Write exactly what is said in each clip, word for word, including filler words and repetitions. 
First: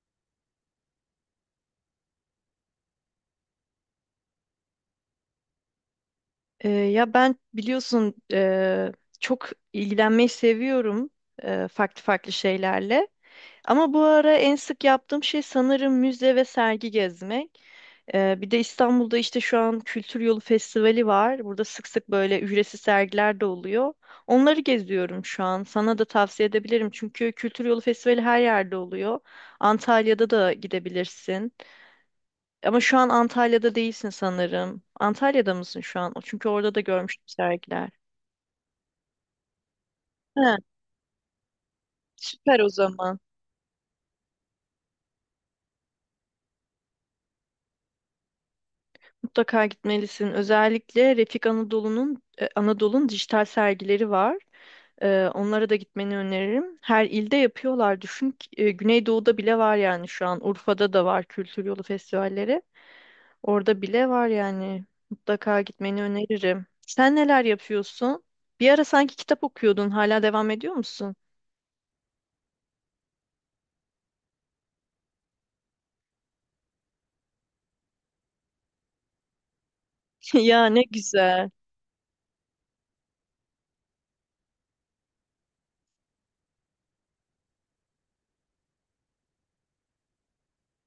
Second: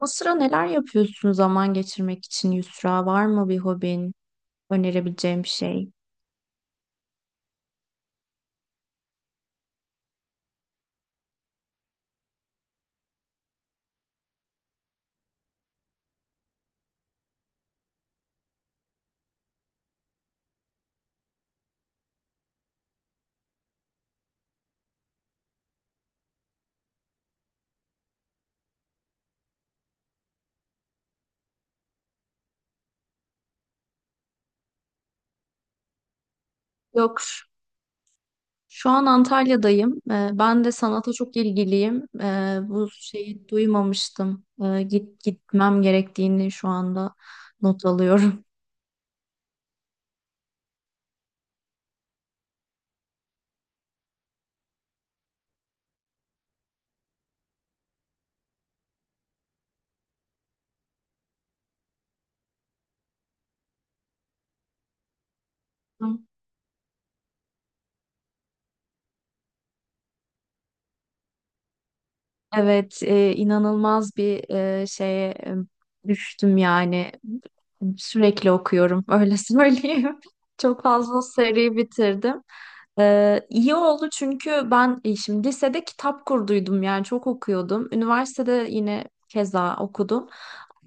O sıra neler yapıyorsun zaman geçirmek için Yusra? Var mı bir hobin, önerebileceğim bir şey? Ee, ya ben biliyorsun eee, çok ilgilenmeyi seviyorum eee, farklı farklı şeylerle. Ama bu ara en sık yaptığım şey sanırım müze ve sergi gezmek. Ee, bir de İstanbul'da işte şu an Kültür Yolu Festivali var. Burada sık sık böyle ücretsiz sergiler de oluyor. Onları geziyorum şu an. Sana da tavsiye edebilirim çünkü Kültür Yolu Festivali her yerde oluyor. Antalya'da da gidebilirsin. Ama şu an Antalya'da değilsin sanırım. Antalya'da mısın şu an? Çünkü orada da Yok. görmüştüm sergiler. Şu an Antalya'dayım. Ee, He, Ben de sanata çok ilgiliyim. Ee, süper o Bu zaman. şeyi duymamıştım. Ee, git gitmem gerektiğini şu anda not alıyorum. Mutlaka gitmelisin. Özellikle Refik Anadolu'nun e, Anadolu'nun dijital sergileri var. E, onlara da gitmeni öneririm. Her ilde yapıyorlar. Düşün ki, e, Güneydoğu'da bile var yani şu an. Urfa'da da var Kültür Yolu festivalleri. Orada bile var yani. Mutlaka gitmeni öneririm. Sen neler yapıyorsun? Bir ara sanki kitap okuyordun. Hala devam ediyor musun? Evet, e, inanılmaz bir e, şeye e, düştüm yani. Sürekli okuyorum, öyle söyleyeyim. Ya ne Çok fazla güzel. seri bitirdim. Ee, iyi oldu çünkü ben e, şimdi lisede kitap kurduydum yani çok okuyordum. Üniversitede yine keza okudum.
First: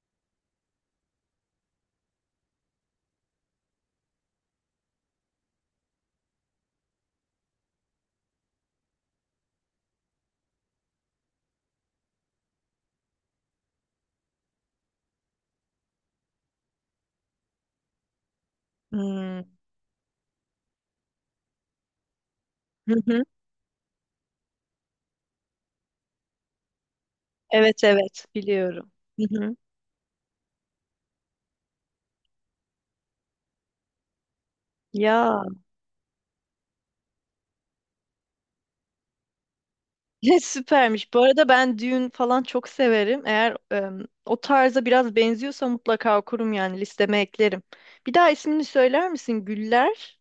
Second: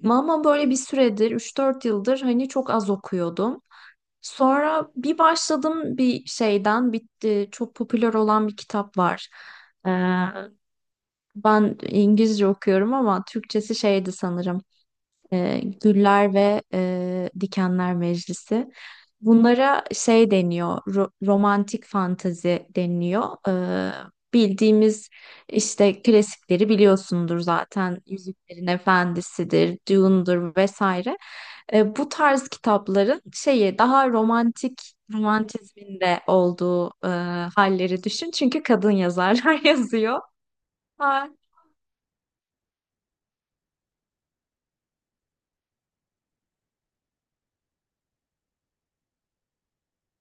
Ama ama böyle bir süredir üç dört yıldır hani çok az okuyordum. Sonra bir başladım bir şeyden bitti. Çok popüler olan bir kitap var. Ben İngilizce okuyorum ama Türkçesi şeydi sanırım. e, Güller ve e, Dikenler Meclisi. Hmm. Bunlara şey deniyor, ro- romantik fantezi Hı hı. deniliyor. E, bildiğimiz işte klasikleri biliyorsundur Evet, zaten. evet, Yüzüklerin biliyorum. Hı hı. Efendisi'dir, Dune'dur vesaire. E, bu tarz kitapların şeyi daha romantik Ya romantizminde olduğu e, halleri düşün. Çünkü kadın yazarlar yazıyor. ne süpermiş. Bu arada ben düğün falan çok severim. Eğer em, o tarza biraz benziyorsa mutlaka okurum yani listeme eklerim. Bir daha ismini söyler misin? Güller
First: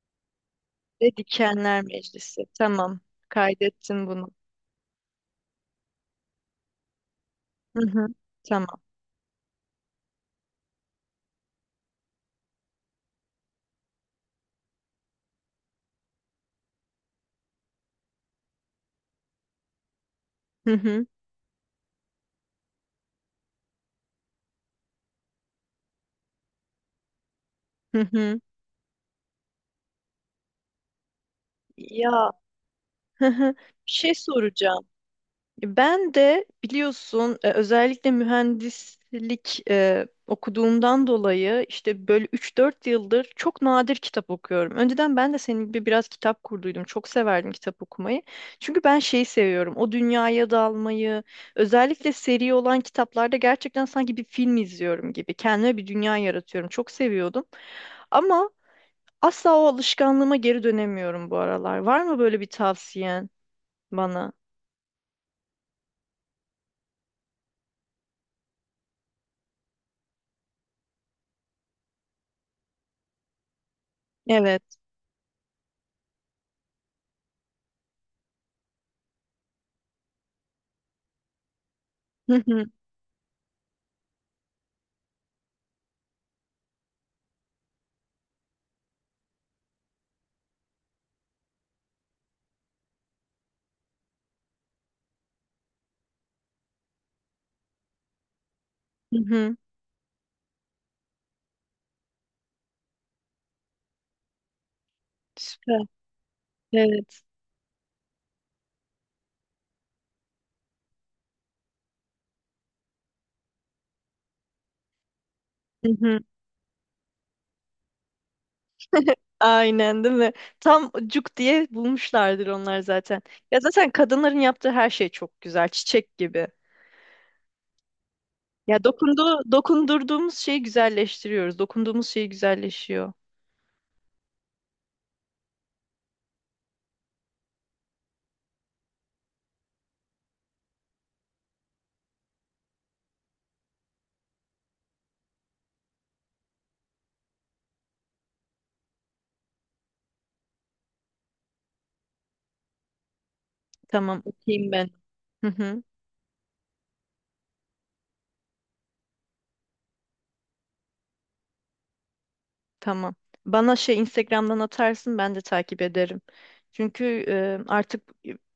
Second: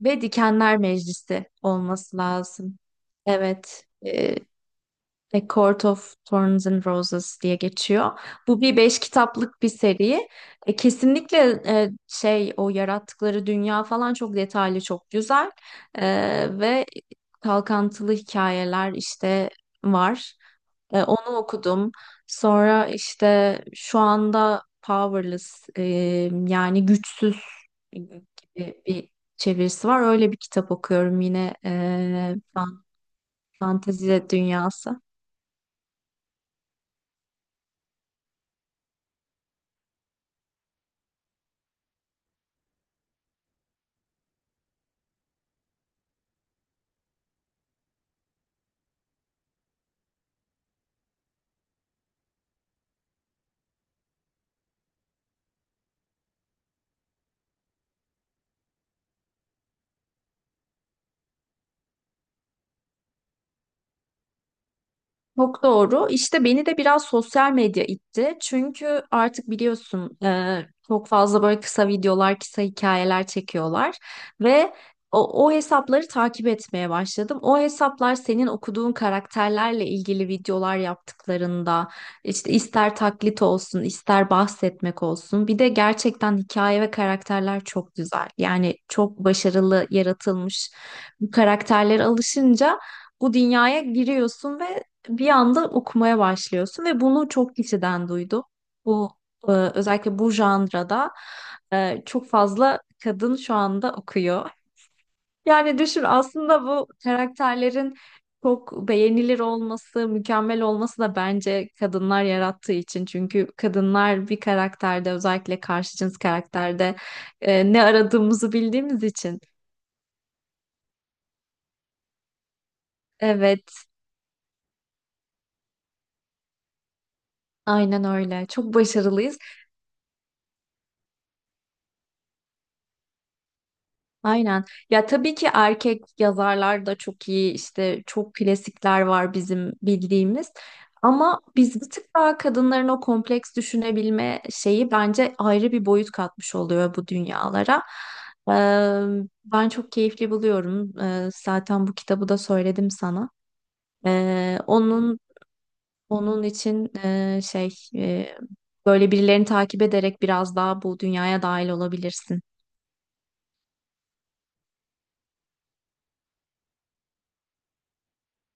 Ve Dikenler ve Meclisi Dikenler olması Meclisi. lazım. Tamam. Evet. Kaydettim bunu. Ee, A Court of Thorns and Roses diye Hı hı. geçiyor. Bu bir Tamam. beş kitaplık bir seri. E, kesinlikle e, şey o yarattıkları dünya falan çok detaylı, çok güzel. E, Ve kalkantılı hikayeler işte var. Hı E, hı. Onu okudum. Sonra işte şu anda Powerless e, yani güçsüz e, Hı gibi hı. bir çevirisi var. Öyle bir kitap okuyorum yine. Ya, e, hı hı. Bir şey Fantezi soracağım. dünyası. Ben de biliyorsun e, özellikle mühendislik e, okuduğumdan dolayı işte böyle üç dört yıldır çok nadir kitap okuyorum. Önceden ben de senin gibi biraz kitap kurduydum. Çok severdim kitap okumayı. Çünkü ben şeyi seviyorum. O dünyaya dalmayı, özellikle seri olan kitaplarda gerçekten sanki bir film izliyorum gibi. Kendime bir dünya yaratıyorum. Çok seviyordum. Ama asla o alışkanlığıma geri dönemiyorum bu aralar. Var mı böyle bir tavsiyen bana? Çok doğru. İşte beni de biraz sosyal medya itti. Çünkü artık biliyorsun e, çok fazla böyle kısa videolar, kısa hikayeler çekiyorlar ve Evet. o, o hesapları takip etmeye başladım. O hesaplar senin okuduğun karakterlerle ilgili videolar yaptıklarında işte ister taklit olsun, ister bahsetmek olsun. Bir de gerçekten hikaye ve karakterler çok güzel. Yani çok başarılı yaratılmış bu karakterlere alışınca bu dünyaya giriyorsun ve bir anda okumaya başlıyorsun ve bunu çok kişiden duydum. Bu, e, özellikle bu janrada e, çok fazla kadın şu anda okuyor. Yani Süper. düşün aslında bu Evet. karakterlerin çok beğenilir olması, mükemmel olması da bence kadınlar yarattığı için. Çünkü kadınlar bir karakterde özellikle Hı karşı cins hı. karakterde e, ne aradığımızı bildiğimiz için. Aynen, değil mi? Tam cuk diye bulmuşlardır onlar zaten. Ya Evet, zaten kadınların yaptığı her şey çok güzel. Çiçek gibi. aynen öyle. Çok Ya dokundu, başarılıyız. dokundurduğumuz şeyi güzelleştiriyoruz. Dokunduğumuz şey güzelleşiyor. Aynen. Ya tabii ki erkek yazarlar da çok iyi. İşte çok klasikler var bizim bildiğimiz. Ama biz bir tık daha kadınların o kompleks düşünebilme şeyi bence ayrı bir boyut katmış oluyor bu dünyalara. Ee, Ben çok keyifli buluyorum. Ee, zaten bu kitabı da söyledim sana. Tamam, Ee, okuyayım ben. onun Hı hı. onun için e, şey e, böyle birilerini takip ederek biraz daha bu dünyaya dahil olabilirsin. Tamam. Bana şey Instagram'dan atarsın ben de takip ederim. Çünkü e, artık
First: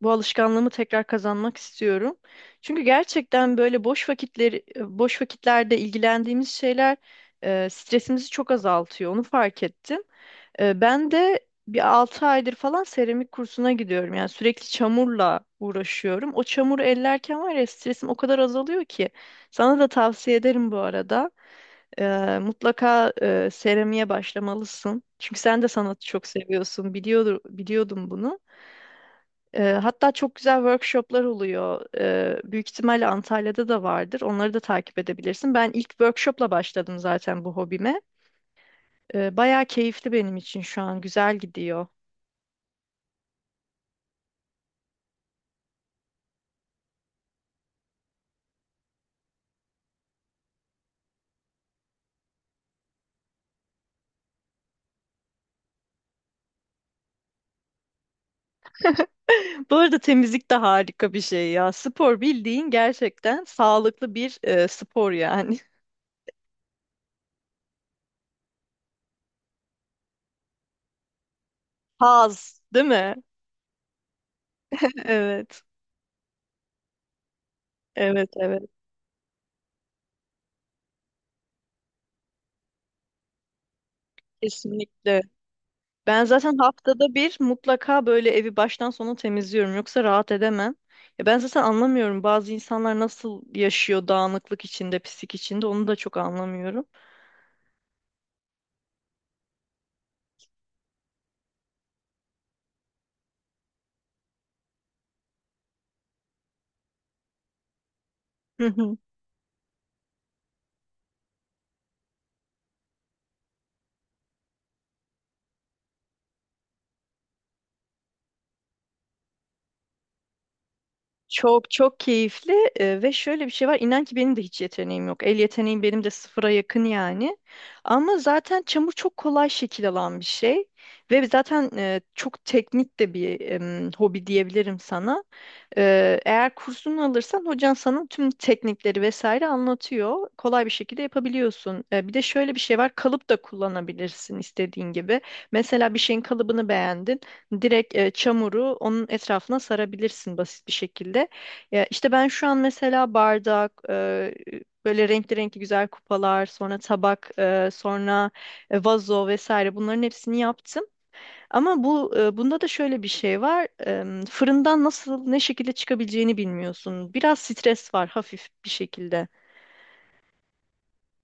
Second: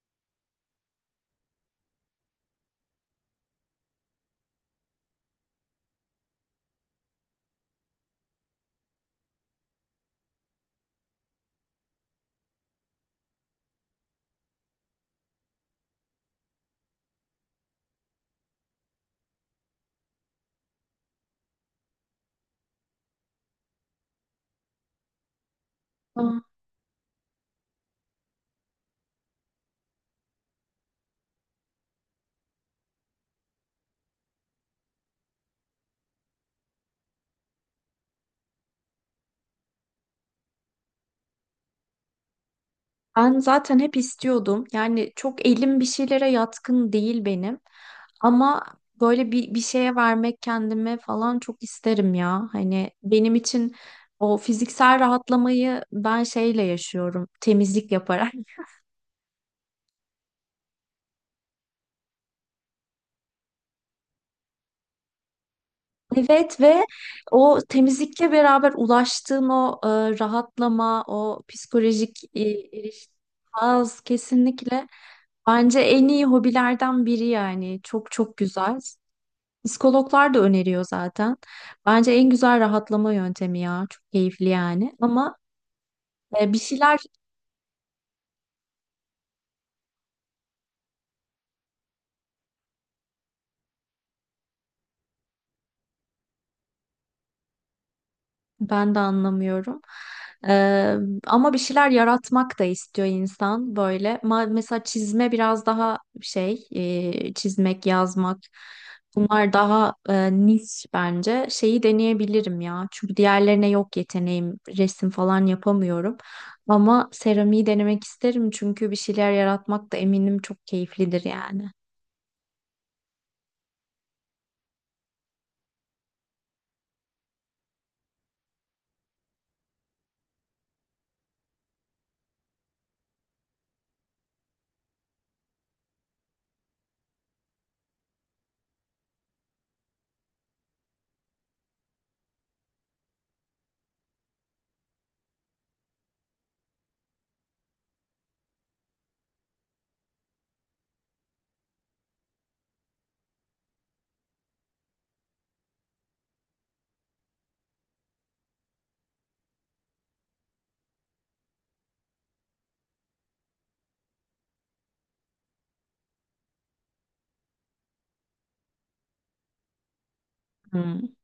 bu alışkanlığımı tekrar kazanmak istiyorum. Çünkü gerçekten böyle boş vakitleri boş vakitlerde ilgilendiğimiz şeyler e, stresimizi çok azaltıyor. Onu fark ettim. Ee, ben de bir altı aydır falan seramik kursuna gidiyorum. Yani sürekli çamurla uğraşıyorum. O çamuru ellerken var ya stresim o kadar azalıyor ki. Sana da tavsiye ederim bu arada. Ee, mutlaka e, seramiğe başlamalısın. Çünkü sen de sanatı çok Aa, seviyorsun. Biliyordu, biliyordum bunu. Ee, hatta çok güzel workshoplar oluyor. Ee, büyük ihtimalle Antalya'da da vardır. Onları da takip edebilirsin. Ben ilk workshopla başladım zaten bu hobime. Ee, bayağı keyifli benim için şu an. Güzel gidiyor. ben zaten hep istiyordum. Yani çok elim bir şeylere yatkın değil benim. Ama böyle bir, bir şeye vermek kendime falan çok isterim ya. Hani benim için o fiziksel rahatlamayı ben şeyle yaşıyorum. Temizlik yaparak. Bu arada temizlik de harika bir şey ya. Spor bildiğin gerçekten sağlıklı bir e, spor yani. Evet ve o temizlikle beraber ulaştığın o e, rahatlama, o psikolojik e, Haz, değil eriş- mi? haz kesinlikle Evet. bence en iyi hobilerden biri yani. Çok Evet, çok evet. güzel. Psikologlar da öneriyor zaten. Bence en güzel rahatlama yöntemi ya. Çok keyifli yani. Kesinlikle. Ama Ben e, zaten bir şeyler. haftada bir mutlaka böyle evi baştan sona temizliyorum. Yoksa rahat edemem. Ya ben zaten anlamıyorum bazı insanlar nasıl yaşıyor dağınıklık içinde, pislik içinde onu da çok anlamıyorum. Ben de anlamıyorum. Eee, ama bir şeyler yaratmak da istiyor insan böyle. Ma- mesela çizme biraz daha şey, eee, çizmek, yazmak. Bunlar daha eee, niş bence. Şeyi deneyebilirim ya. Çünkü diğerlerine yok yeteneğim. Resim falan yapamıyorum. Ama seramiği denemek isterim çünkü bir şeyler yaratmak da eminim çok keyiflidir Çok yani. çok keyifli e, ve şöyle bir şey var. İnan ki benim de hiç yeteneğim yok. El yeteneğim benim de sıfıra yakın yani. Ama zaten çamur çok kolay şekil alan bir şey. Ve zaten e, çok teknik de bir em, hobi diyebilirim sana. Ee, eğer kursunu alırsan hocan sana tüm teknikleri vesaire anlatıyor. Kolay bir şekilde yapabiliyorsun. Ee, bir de şöyle bir şey var. Kalıp da kullanabilirsin istediğin gibi. Mesela bir şeyin kalıbını beğendin. Direkt e, çamuru onun etrafına sarabilirsin basit bir şekilde. Ya işte ben şu an mesela bardak, e, böyle renkli renkli güzel kupalar, sonra tabak, e, sonra e, vazo vesaire bunların hepsini yaptım. Ama bu e, bunda da şöyle bir şey var. Em, Fırından nasıl ne şekilde çıkabileceğini bilmiyorsun. Biraz stres var hafif bir şekilde. Hmm.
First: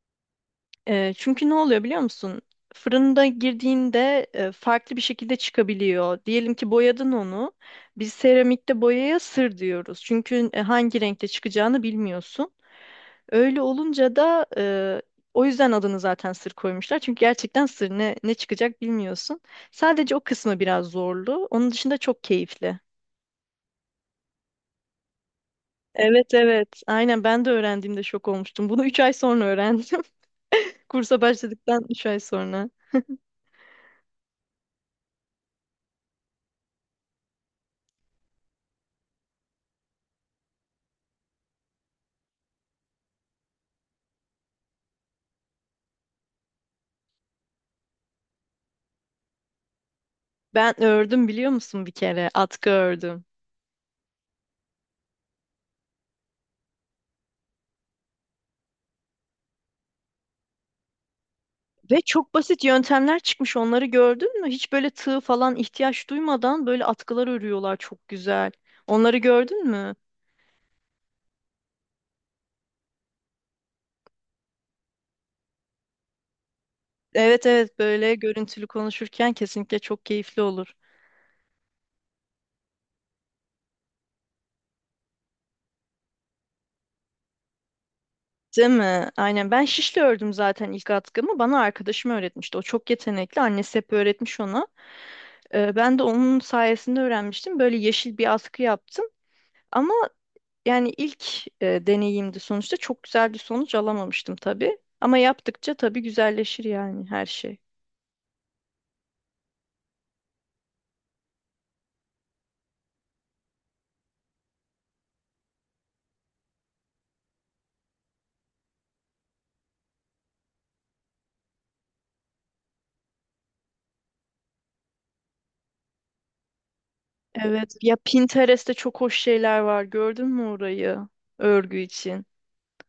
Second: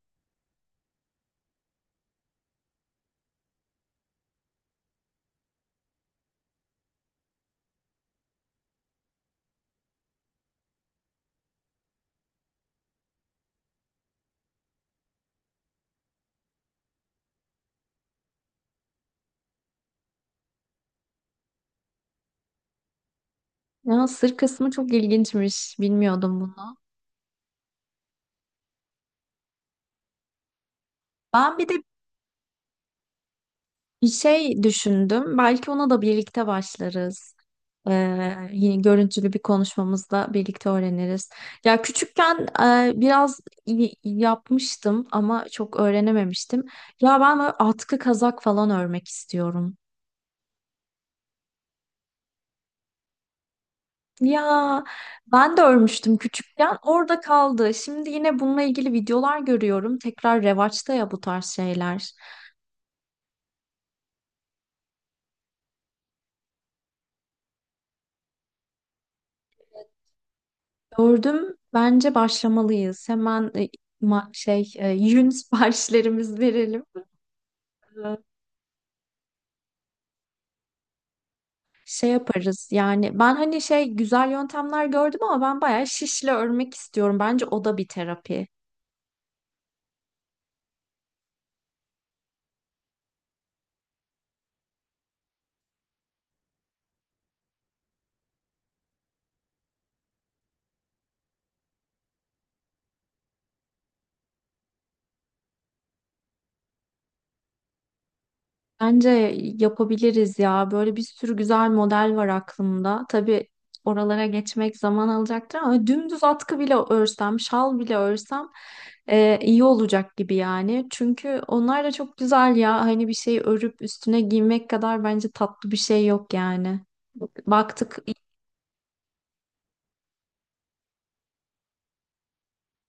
E, Çünkü ne oluyor biliyor musun? Fırında girdiğinde e, farklı bir şekilde çıkabiliyor. Diyelim ki boyadın onu. Biz seramikte boyaya sır diyoruz. Çünkü e, hangi renkte çıkacağını bilmiyorsun. Öyle olunca da e, o yüzden adını zaten sır koymuşlar. Çünkü gerçekten sır ne, ne çıkacak bilmiyorsun. Sadece o kısmı biraz zorlu. Onun dışında çok keyifli. Ya sır kısmı çok ilginçmiş. Evet, Bilmiyordum evet. bunu. Aynen, ben de öğrendiğimde şok olmuştum. Bunu üç ay sonra öğrendim. Kursa Ben bir de başladıktan üç ay sonra. şey düşündüm, belki ona da birlikte başlarız. Ee, yine görüntülü bir konuşmamızda birlikte öğreniriz. Ya küçükken e, biraz y- yapmıştım ama çok öğrenememiştim. Ya ben böyle atkı kazak falan örmek istiyorum. Ben ördüm biliyor musun bir kere? Atkı ördüm. Ya ben de örmüştüm küçükken, orada kaldı. Şimdi yine bununla ilgili videolar görüyorum. Tekrar revaçta ya bu tarz Ve şeyler. çok basit yöntemler çıkmış onları gördün mü? Hiç böyle tığ falan ihtiyaç duymadan böyle atkılar örüyorlar çok güzel. Onları gördün mü? Gördüm, bence başlamalıyız. Hemen e, ma- şey e, yün siparişlerimizi verelim. Evet, evet, böyle Ee, görüntülü konuşurken kesinlikle çok keyifli olur. Şey yaparız yani ben hani şey güzel yöntemler gördüm ama ben bayağı şişle örmek istiyorum. Bence o da bir terapi. Değil mi? Aynen, ben şişle ördüm zaten ilk atkımı. Bana arkadaşım öğretmişti. O çok yetenekli. Annesi hep öğretmiş ona. Ee, ben de onun sayesinde öğrenmiştim. Böyle yeşil bir askı yaptım. Ama yani ilk e, deneyimdi sonuçta. Çok güzel bir sonuç alamamıştım tabii. Ama yaptıkça tabii güzelleşir yani her şey. Bence yapabiliriz ya. Böyle bir sürü güzel model var aklımda. Tabii oralara geçmek zaman alacaktır ama dümdüz atkı bile örsem, şal bile örsem e, iyi olacak gibi yani. Çünkü onlar da çok güzel ya. Hani bir şey örüp üstüne giymek kadar bence tatlı bir şey yok yani. Evet. Ya Baktık iyi Pinterest'te çok hoş şeyler var. Gördün mü orayı? Örgü için.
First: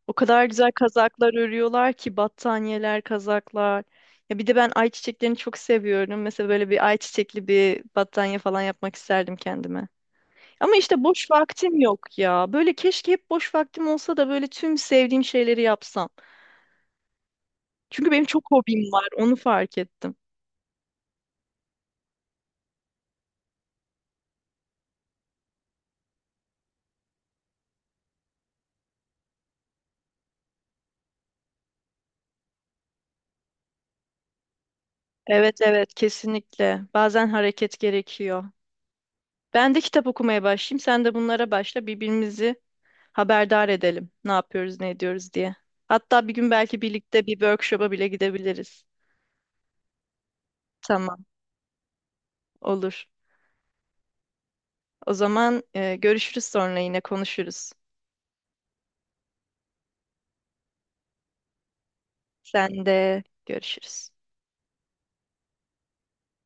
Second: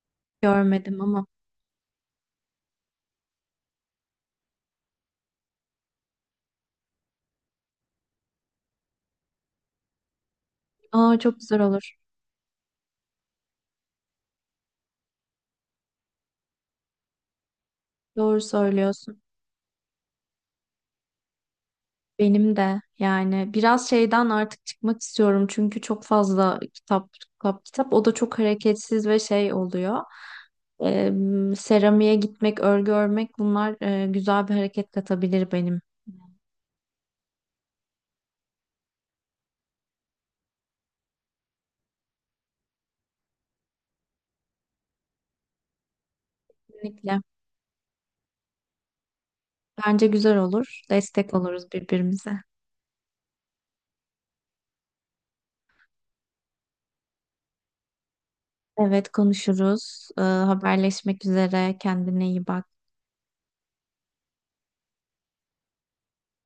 O kadar güzel görmedim ama. kazaklar örüyorlar ki battaniyeler, kazaklar. Ya bir de ben ayçiçeklerini çok seviyorum. Mesela böyle bir ayçiçekli bir battaniye falan yapmak isterdim kendime. Ama işte Aa, boş çok güzel vaktim olur. yok ya. Böyle keşke hep boş vaktim olsa da böyle tüm sevdiğim şeyleri yapsam. Çünkü benim Doğru çok hobim var, söylüyorsun. onu fark ettim. Benim de yani biraz şeyden artık çıkmak istiyorum çünkü çok fazla kitap kitap kitap o da çok hareketsiz ve şey oluyor. Ee, Seramiğe gitmek, örgü örmek bunlar e, güzel bir hareket katabilir Evet, benim. evet, kesinlikle. Bazen hareket gerekiyor. Ben de kitap okumaya başlayayım. Sen de bunlara başla. Birbirimizi haberdar edelim. Ne yapıyoruz, ne ediyoruz diye. Hatta bir gün belki Kesinlikle. birlikte bir workshop'a bile gidebiliriz. Bence güzel olur. Tamam, Destek oluruz birbirimize. olur. O zaman e, görüşürüz sonra yine konuşuruz. Evet konuşuruz. Ee, haberleşmek üzere. Kendine iyi bak. Sen de görüşürüz.